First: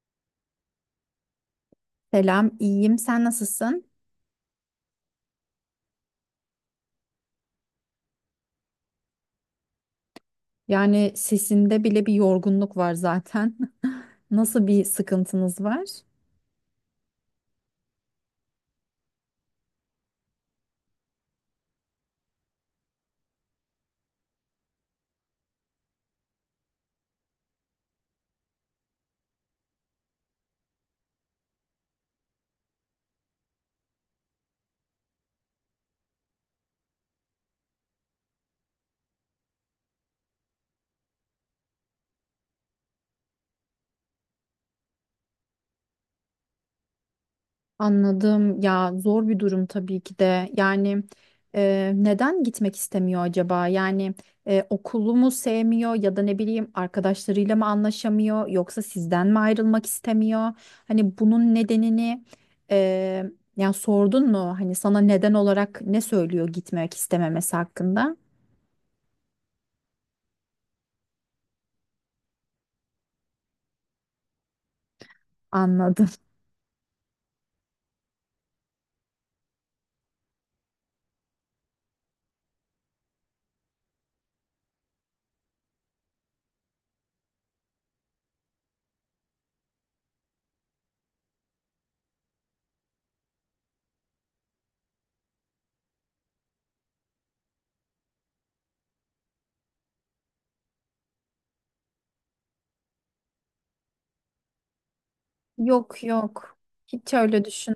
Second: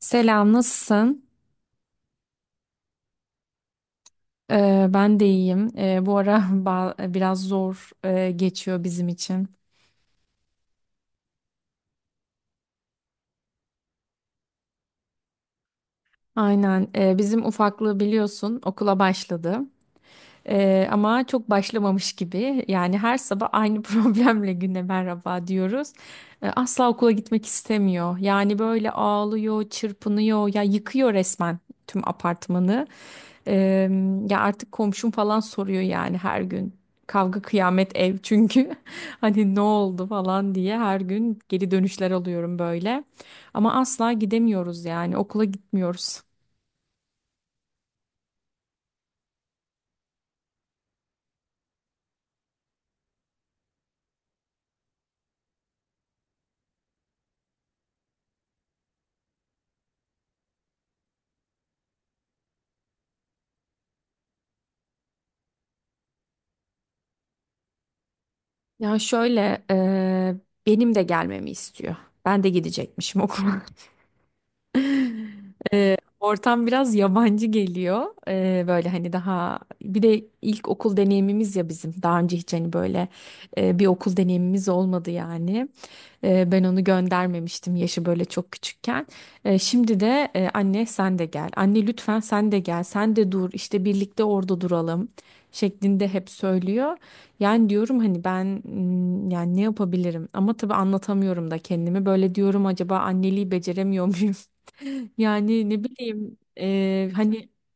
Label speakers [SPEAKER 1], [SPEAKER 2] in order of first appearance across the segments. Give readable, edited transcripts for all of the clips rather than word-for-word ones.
[SPEAKER 1] Selam, nasılsın?
[SPEAKER 2] Selam, iyiyim. Sen nasılsın?
[SPEAKER 1] Ben de iyiyim. Bu ara biraz zor geçiyor bizim için.
[SPEAKER 2] Yani sesinde bile bir yorgunluk var zaten. Nasıl bir sıkıntınız var?
[SPEAKER 1] Aynen, bizim ufaklığı biliyorsun okula başladı. Ama çok başlamamış gibi. Yani her sabah aynı problemle güne merhaba diyoruz. Asla okula gitmek istemiyor. Yani böyle ağlıyor, çırpınıyor, ya yıkıyor resmen tüm apartmanı. Ee, ya artık komşum falan soruyor yani her gün. Kavga kıyamet ev çünkü hani ne oldu falan diye her gün geri dönüşler alıyorum böyle. Ama asla gidemiyoruz yani okula gitmiyoruz.
[SPEAKER 2] Anladım. Ya zor bir durum tabii ki de. Yani neden gitmek istemiyor acaba? Yani okulu mu sevmiyor ya da ne bileyim arkadaşlarıyla mı anlaşamıyor yoksa sizden mi ayrılmak istemiyor? Hani bunun nedenini e, yani sordun mu? Hani sana neden olarak ne söylüyor gitmek istememesi hakkında?
[SPEAKER 1] Ya şöyle benim de gelmemi istiyor. Ben de gidecekmişim okula.
[SPEAKER 2] Anladım.
[SPEAKER 1] Ortam biraz yabancı geliyor. Böyle hani daha bir de ilk okul deneyimimiz ya bizim. Daha önce hiç hani böyle bir okul deneyimimiz olmadı yani. Ben onu göndermemiştim yaşı böyle çok küçükken. Şimdi de anne sen de gel. Anne lütfen sen de gel. Sen de dur. İşte birlikte orada duralım şeklinde hep söylüyor. Yani diyorum hani ben yani ne yapabilirim? Ama tabii anlatamıyorum da kendimi. Böyle diyorum acaba anneliği beceremiyor muyum? Yani ne
[SPEAKER 2] Yok,
[SPEAKER 1] bileyim
[SPEAKER 2] yok. Hiç öyle
[SPEAKER 1] hani
[SPEAKER 2] düşün.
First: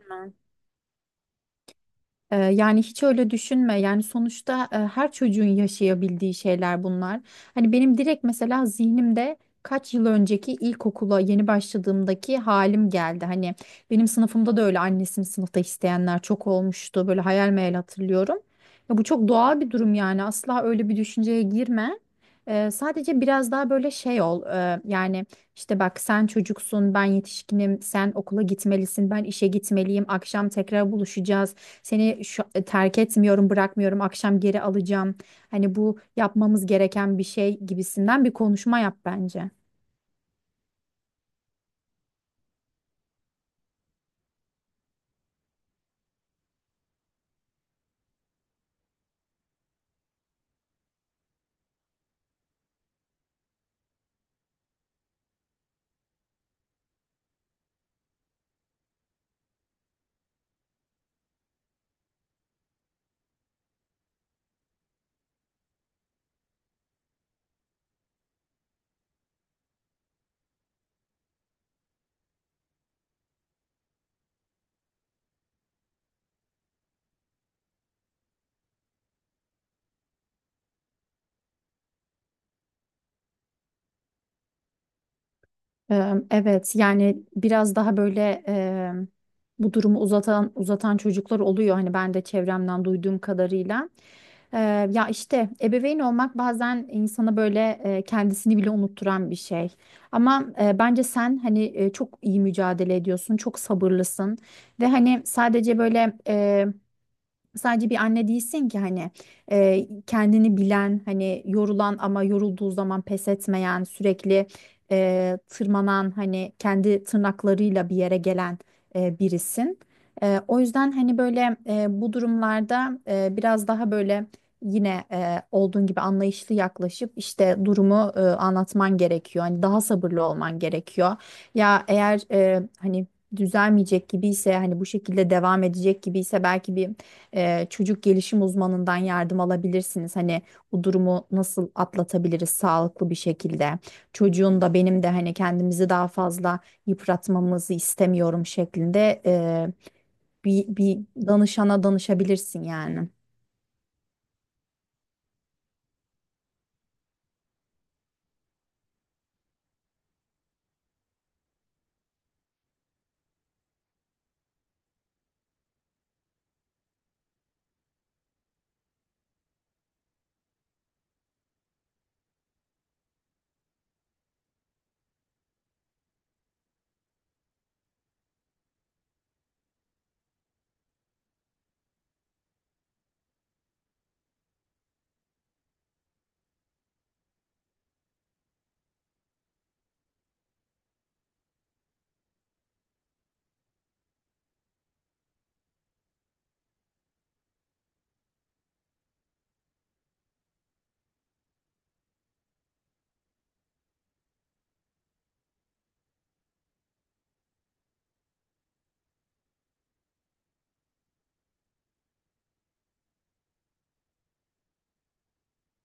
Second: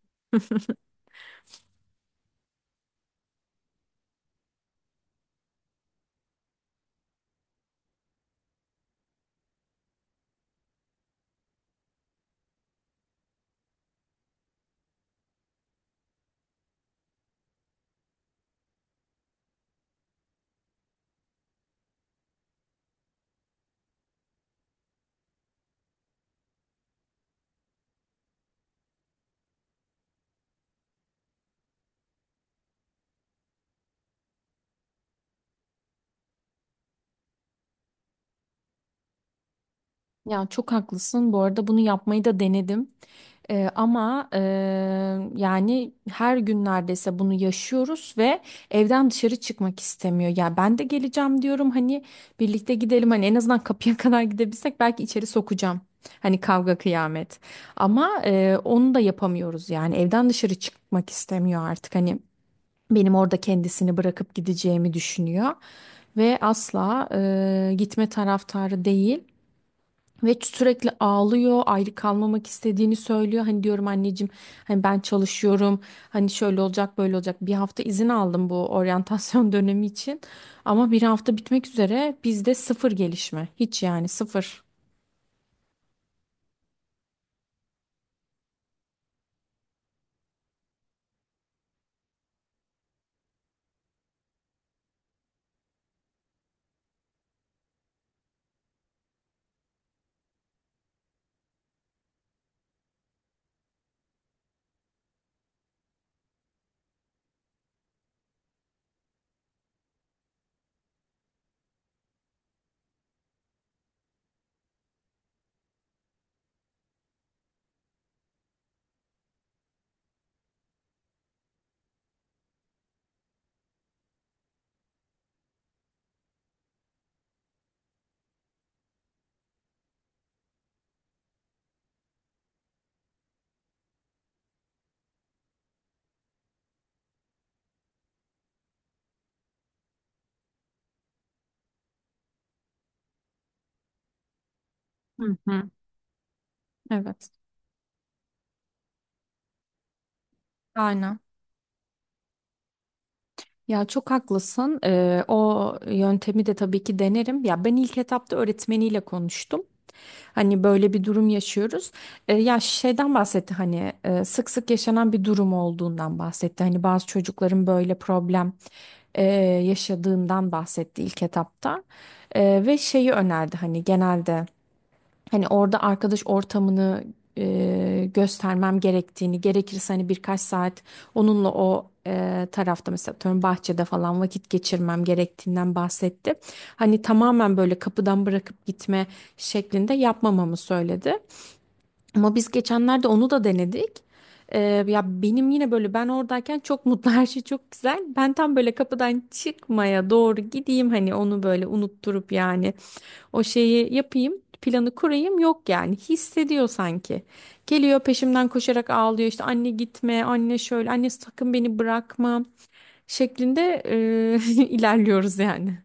[SPEAKER 2] Yani hiç öyle düşünme. Yani sonuçta her çocuğun yaşayabildiği şeyler bunlar. Hani benim direkt mesela zihnimde kaç yıl önceki ilkokula yeni başladığımdaki halim geldi. Hani benim sınıfımda da öyle annesini sınıfta isteyenler çok olmuştu. Böyle hayal meyal hatırlıyorum. Ya bu çok doğal bir durum yani. Asla öyle bir düşünceye girme. Sadece biraz daha böyle şey ol. Yani işte bak, sen çocuksun, ben yetişkinim, sen okula gitmelisin, ben işe gitmeliyim, akşam tekrar buluşacağız. Seni terk etmiyorum, bırakmıyorum, akşam geri alacağım. Hani bu yapmamız gereken bir şey gibisinden bir konuşma yap bence.
[SPEAKER 1] ya çok haklısın. Bu arada bunu yapmayı da denedim. Ama yani her gün neredeyse bunu yaşıyoruz ve evden dışarı çıkmak istemiyor. Ya ben de geleceğim diyorum hani birlikte gidelim hani en azından kapıya kadar gidebilsek belki içeri sokacağım. Hani kavga kıyamet. Ama onu da yapamıyoruz yani evden dışarı çıkmak istemiyor artık hani benim orada kendisini bırakıp gideceğimi düşünüyor ve asla gitme taraftarı değil. Ve sürekli ağlıyor, ayrı kalmamak istediğini söylüyor. Hani diyorum anneciğim, hani ben çalışıyorum, hani şöyle olacak, böyle olacak. Bir hafta izin aldım bu oryantasyon dönemi için. Ama bir hafta bitmek üzere bizde sıfır gelişme. Hiç yani sıfır.
[SPEAKER 2] Evet yani biraz daha böyle bu durumu uzatan uzatan çocuklar oluyor hani, ben de çevremden duyduğum kadarıyla. Ee, ya işte ebeveyn olmak bazen insana böyle kendisini bile unutturan bir şey. Ama bence sen hani çok iyi mücadele ediyorsun, çok sabırlısın ve hani sadece bir anne değilsin ki, hani kendini bilen, hani yorulan ama yorulduğu zaman pes etmeyen, sürekli tırmanan, hani kendi tırnaklarıyla bir yere gelen birisin. O yüzden hani böyle bu durumlarda biraz daha böyle yine olduğun gibi anlayışlı yaklaşıp işte durumu anlatman gerekiyor. Hani daha sabırlı olman gerekiyor. Ya eğer hani düzelmeyecek gibi ise, hani bu şekilde devam edecek gibi ise, belki bir çocuk gelişim uzmanından yardım alabilirsiniz. Hani bu durumu nasıl atlatabiliriz sağlıklı bir şekilde. Çocuğun da benim de hani
[SPEAKER 1] Hı hı.
[SPEAKER 2] kendimizi daha fazla
[SPEAKER 1] Evet.
[SPEAKER 2] yıpratmamızı istemiyorum şeklinde bir
[SPEAKER 1] Aynen.
[SPEAKER 2] danışana danışabilirsin yani.
[SPEAKER 1] Ya çok haklısın. O yöntemi de tabii ki denerim. Ya ben ilk etapta öğretmeniyle konuştum. Hani böyle bir durum yaşıyoruz. Ya şeyden bahsetti hani sık sık yaşanan bir durum olduğundan bahsetti. Hani bazı çocukların böyle problem e, yaşadığından bahsetti ilk etapta. Ve şeyi önerdi hani genelde. Hani orada arkadaş ortamını göstermem gerektiğini, gerekirse hani birkaç saat onunla o tarafta mesela atıyorum bahçede falan vakit geçirmem gerektiğinden bahsetti. Hani tamamen böyle kapıdan bırakıp gitme şeklinde yapmamamı söyledi. Ama biz geçenlerde onu da denedik. E, ya benim yine böyle ben oradayken çok mutlu her şey çok güzel. Ben tam böyle kapıdan çıkmaya doğru gideyim hani onu böyle unutturup yani o şeyi yapayım, planı kurayım yok yani. Hissediyor sanki. Geliyor peşimden koşarak ağlıyor işte anne gitme, anne şöyle, anne sakın beni bırakma şeklinde e, ilerliyoruz yani.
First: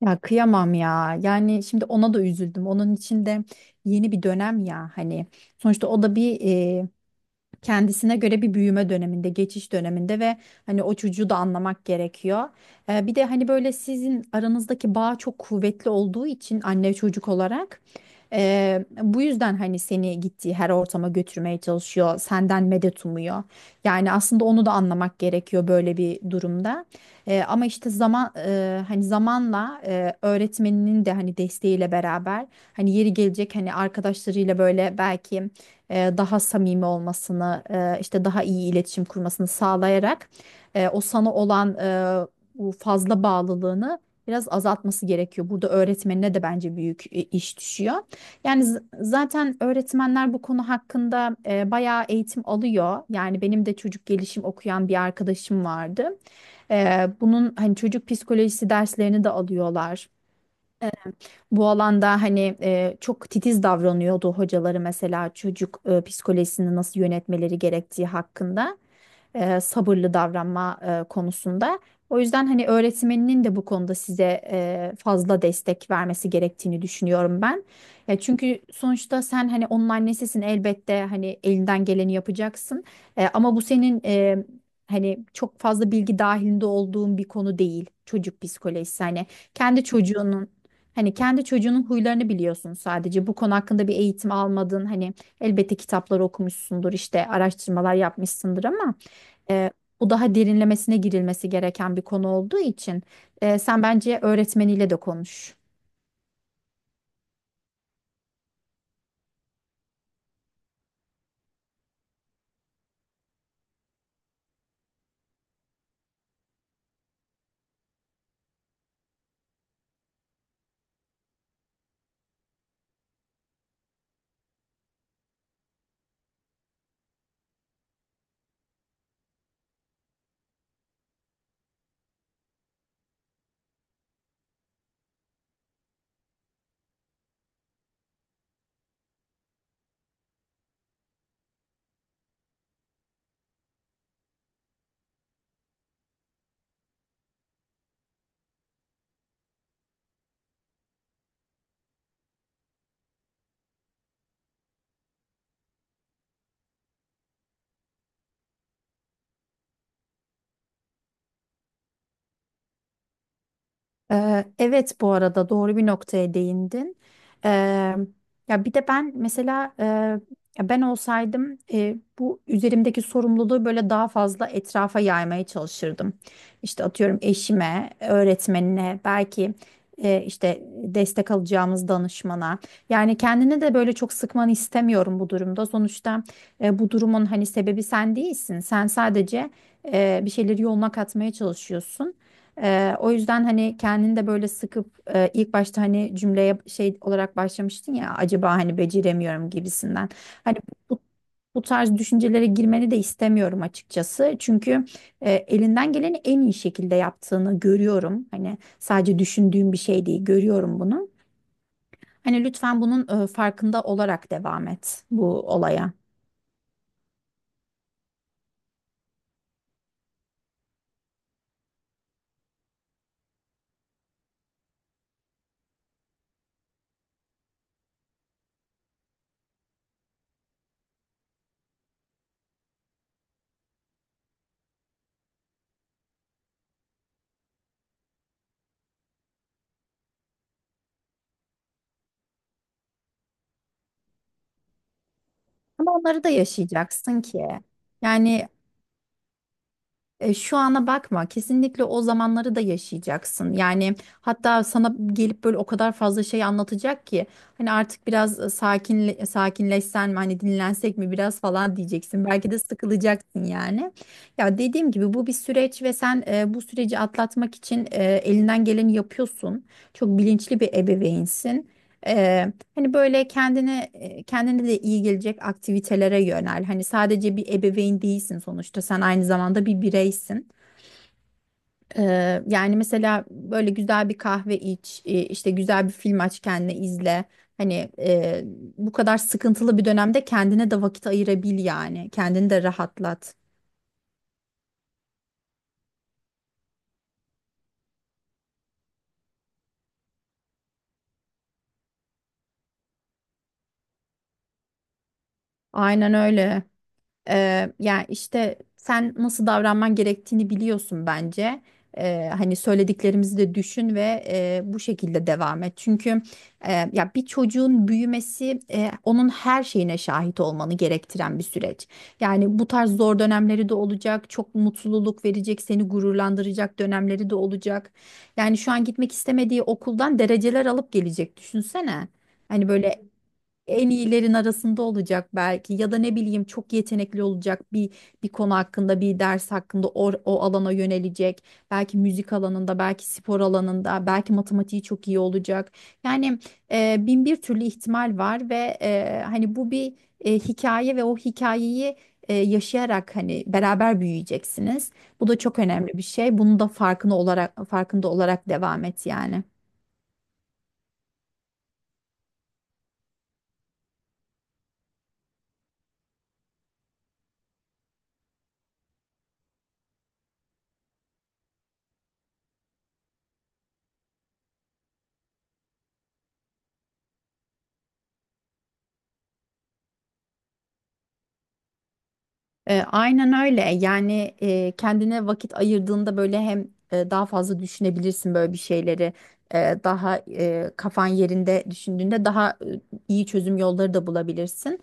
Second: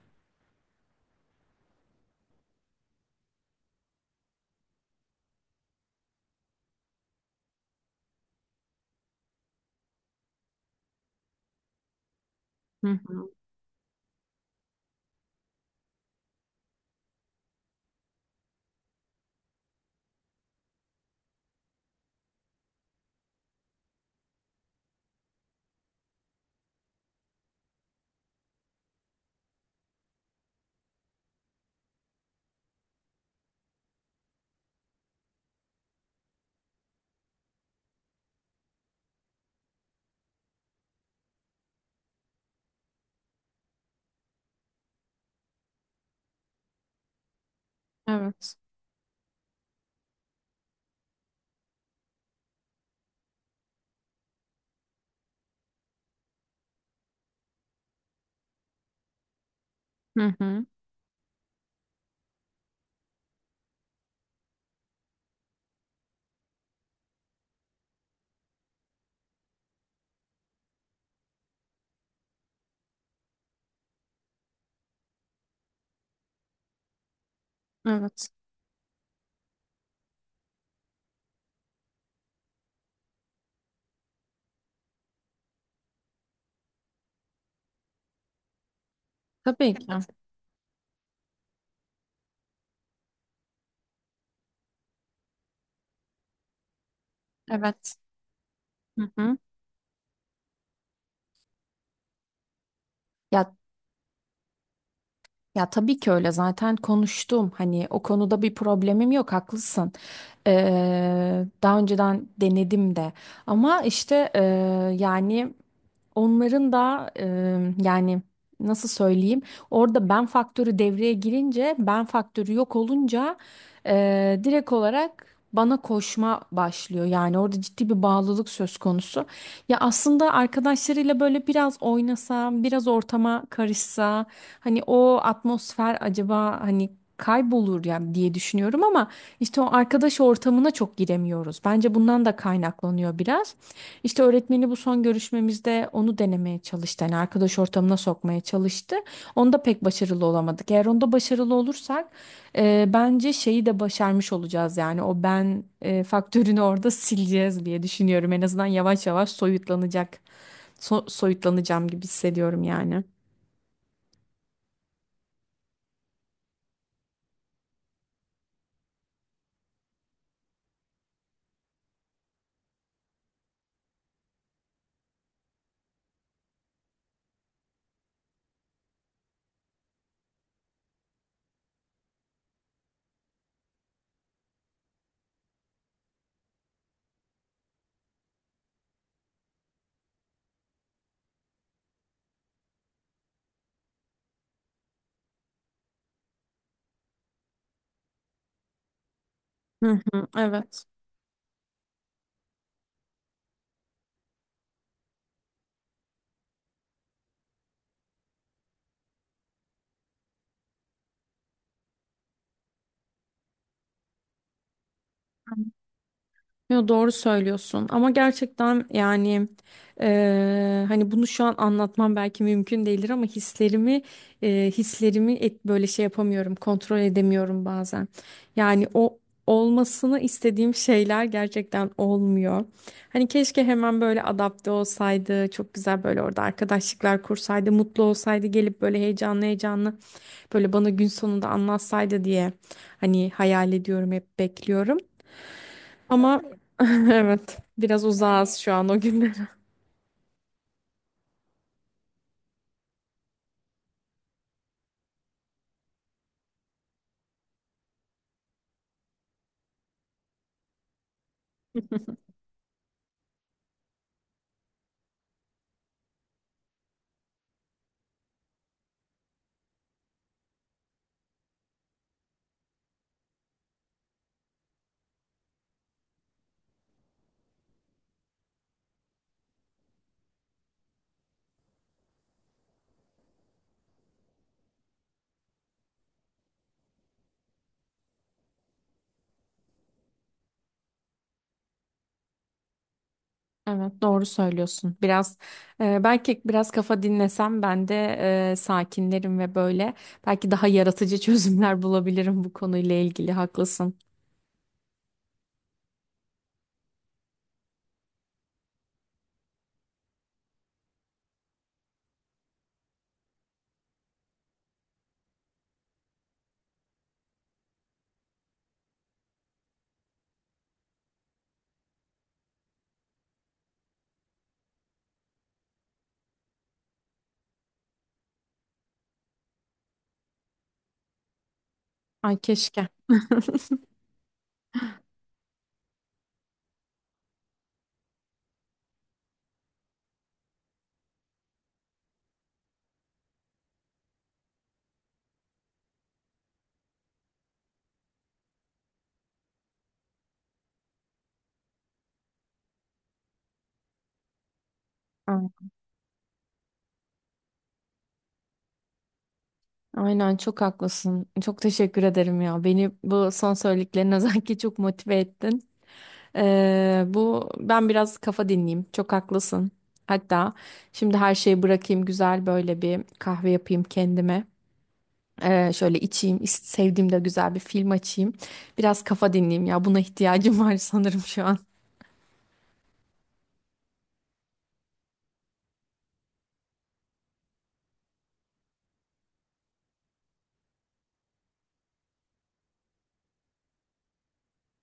[SPEAKER 2] Ya kıyamam ya. Yani şimdi ona da üzüldüm. Onun için de yeni bir dönem ya hani. Sonuçta o da bir kendisine göre bir büyüme döneminde, geçiş döneminde ve hani o çocuğu da anlamak gerekiyor. Bir de hani böyle sizin aranızdaki bağ çok kuvvetli olduğu için anne çocuk olarak bu yüzden hani seni gittiği her ortama götürmeye çalışıyor, senden medet umuyor. Yani aslında onu da anlamak gerekiyor böyle bir durumda. Ama işte zaman, hani zamanla öğretmeninin de hani desteğiyle beraber hani yeri gelecek, hani arkadaşlarıyla böyle belki daha samimi olmasını, işte daha iyi iletişim kurmasını sağlayarak o sana olan bu fazla bağlılığını biraz azaltması gerekiyor. Burada öğretmenine de bence büyük iş düşüyor.
[SPEAKER 1] Evet.
[SPEAKER 2] Yani zaten öğretmenler bu konu hakkında bayağı eğitim alıyor. Yani benim de çocuk gelişim okuyan bir arkadaşım vardı. Bunun hani çocuk psikolojisi derslerini de alıyorlar.
[SPEAKER 1] Hı hı.
[SPEAKER 2] Bu alanda hani çok titiz davranıyordu hocaları, mesela çocuk psikolojisini nasıl yönetmeleri gerektiği hakkında, sabırlı davranma konusunda. O yüzden hani öğretmeninin de bu konuda size fazla destek vermesi gerektiğini düşünüyorum ben. Ya
[SPEAKER 1] Evet.
[SPEAKER 2] çünkü sonuçta sen hani onun annesisin, elbette hani elinden geleni yapacaksın. Ama bu senin hani çok fazla bilgi dahilinde olduğun bir konu değil çocuk psikolojisi.
[SPEAKER 1] Tabii
[SPEAKER 2] Kendi
[SPEAKER 1] ki. Evet.
[SPEAKER 2] çocuğunun Hani kendi çocuğunun huylarını biliyorsun sadece. Bu konu hakkında bir eğitim almadın. Hani elbette kitapları okumuşsundur, işte araştırmalar
[SPEAKER 1] Evet.
[SPEAKER 2] yapmışsındır ama
[SPEAKER 1] Hı hı.
[SPEAKER 2] e, bu daha derinlemesine girilmesi gereken bir konu olduğu için
[SPEAKER 1] Ya
[SPEAKER 2] sen bence öğretmeniyle de konuş.
[SPEAKER 1] ya tabii ki öyle zaten konuştum hani o konuda bir problemim yok haklısın. Daha önceden denedim de ama işte yani onların da yani nasıl söyleyeyim orada ben faktörü devreye girince ben faktörü yok olunca direkt olarak bana koşma başlıyor. Yani orada ciddi bir bağlılık söz konusu. Ya aslında arkadaşlarıyla böyle biraz oynasa biraz ortama karışsa hani o atmosfer acaba hani kaybolur ya diye düşünüyorum ama işte o arkadaş ortamına çok giremiyoruz. Bence bundan da kaynaklanıyor biraz. İşte öğretmeni bu son görüşmemizde onu denemeye çalıştı. Yani arkadaş ortamına sokmaya çalıştı. Onda pek başarılı olamadık. Eğer onda başarılı olursak bence şeyi de başarmış olacağız. Yani o ben faktörünü orada sileceğiz diye düşünüyorum. En azından yavaş yavaş soyutlanacak. Soyutlanacağım gibi hissediyorum yani.
[SPEAKER 2] Evet, bu arada doğru bir noktaya değindin. Ee, ya bir de ben mesela ya ben olsaydım bu üzerimdeki sorumluluğu böyle daha fazla etrafa yaymaya çalışırdım. İşte atıyorum, eşime, öğretmenine, belki işte destek alacağımız danışmana. Yani kendini de böyle çok sıkmanı istemiyorum bu durumda. Sonuçta bu durumun hani sebebi sen değilsin. Sen sadece bir şeyleri yoluna katmaya çalışıyorsun. O yüzden hani kendini de böyle sıkıp ilk başta hani cümleye şey olarak başlamıştın ya, acaba hani beceremiyorum
[SPEAKER 1] Hı
[SPEAKER 2] gibisinden.
[SPEAKER 1] hı,
[SPEAKER 2] Hani
[SPEAKER 1] evet.
[SPEAKER 2] bu, bu tarz düşüncelere girmeni de istemiyorum açıkçası. Çünkü elinden geleni en iyi şekilde yaptığını görüyorum. Hani sadece düşündüğüm bir şey değil, görüyorum bunu. Hani lütfen bunun farkında olarak devam et bu
[SPEAKER 1] Hı.
[SPEAKER 2] olaya.
[SPEAKER 1] Yo, doğru söylüyorsun ama gerçekten yani hani bunu şu an anlatmam belki mümkün değildir ama hislerimi böyle şey yapamıyorum kontrol edemiyorum bazen. Yani o olmasını istediğim şeyler gerçekten olmuyor. Hani keşke hemen böyle adapte olsaydı çok güzel böyle orada arkadaşlıklar kursaydı mutlu olsaydı gelip böyle heyecanlı heyecanlı böyle bana gün sonunda anlatsaydı diye hani hayal ediyorum hep bekliyorum.
[SPEAKER 2] Ama onları da
[SPEAKER 1] Ama
[SPEAKER 2] yaşayacaksın ki.
[SPEAKER 1] evet biraz
[SPEAKER 2] Yani
[SPEAKER 1] uzağız şu an o günlere.
[SPEAKER 2] Şu ana bakma, kesinlikle o zamanları da yaşayacaksın. Yani hatta sana gelip böyle o kadar fazla şey anlatacak ki hani artık biraz sakinleşsen mi hani, dinlensek mi biraz falan diyeceksin. Belki de sıkılacaksın yani. Ya dediğim gibi, bu bir süreç ve sen bu süreci atlatmak için elinden geleni yapıyorsun. Çok bilinçli bir ebeveynsin. E, Hani böyle kendine, kendine de iyi gelecek aktivitelere yönel. Hani sadece bir ebeveyn değilsin sonuçta. Sen aynı zamanda bir bireysin. Yani mesela böyle güzel bir kahve iç, işte güzel bir film aç kendine izle. Hani bu kadar sıkıntılı bir dönemde kendine de vakit ayırabil yani. Kendini de rahatlat.
[SPEAKER 1] Evet, doğru söylüyorsun. Biraz belki biraz kafa dinlesem ben de sakinlerim ve böyle belki daha yaratıcı çözümler bulabilirim bu konuyla ilgili. Haklısın.
[SPEAKER 2] Aynen öyle. Yani işte sen nasıl davranman gerektiğini biliyorsun bence. Hani söylediklerimizi de düşün ve bu şekilde devam et. Çünkü ya bir çocuğun büyümesi onun her şeyine şahit olmanı gerektiren bir süreç. Yani bu tarz zor dönemleri de olacak, çok mutluluk verecek, seni gururlandıracak dönemleri de olacak. Yani şu an gitmek istemediği okuldan dereceler alıp gelecek, düşünsene.
[SPEAKER 1] Ay
[SPEAKER 2] Hani
[SPEAKER 1] keşke.
[SPEAKER 2] böyle en iyilerin arasında olacak belki, ya da ne bileyim çok yetenekli olacak bir bir konu hakkında, bir ders hakkında o, o alana yönelecek, belki müzik alanında, belki spor alanında, belki matematiği çok iyi olacak, yani bin bir türlü ihtimal var ve hani bu bir hikaye ve o hikayeyi yaşayarak hani beraber büyüyeceksiniz. Bu da çok
[SPEAKER 1] Ay-
[SPEAKER 2] önemli bir şey, bunu da farkında olarak devam et yani.
[SPEAKER 1] aynen çok haklısın. Çok teşekkür ederim ya. Beni bu son söylediklerin özellikle çok motive ettin. Bu ben biraz kafa dinleyeyim. Çok haklısın. Hatta şimdi her şeyi bırakayım güzel böyle bir kahve yapayım kendime. Şöyle içeyim, sevdiğim de güzel bir film açayım. Biraz kafa dinleyeyim ya. Buna ihtiyacım var sanırım şu an.
[SPEAKER 2] Aynen öyle. Yani kendine vakit ayırdığında böyle hem daha fazla düşünebilirsin böyle bir şeyleri. Daha kafan yerinde düşündüğünde daha iyi çözüm yolları da bulabilirsin.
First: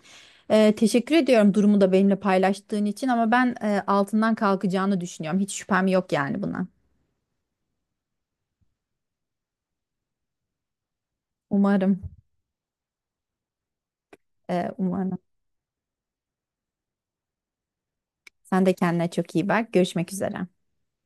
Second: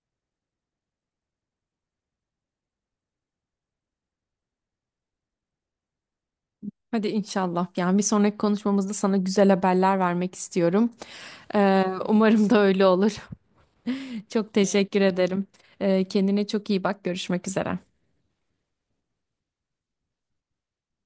[SPEAKER 2] Teşekkür ediyorum durumu da benimle paylaştığın için ama ben altından kalkacağını düşünüyorum. Hiç şüphem yok yani buna.
[SPEAKER 1] Hadi inşallah. Yani bir sonraki konuşmamızda sana güzel haberler vermek istiyorum.
[SPEAKER 2] Umarım,
[SPEAKER 1] Umarım da öyle olur. Çok teşekkür
[SPEAKER 2] umarım.
[SPEAKER 1] ederim. Kendine çok iyi bak. Görüşmek üzere.
[SPEAKER 2] Sen de kendine çok iyi bak. Görüşmek üzere.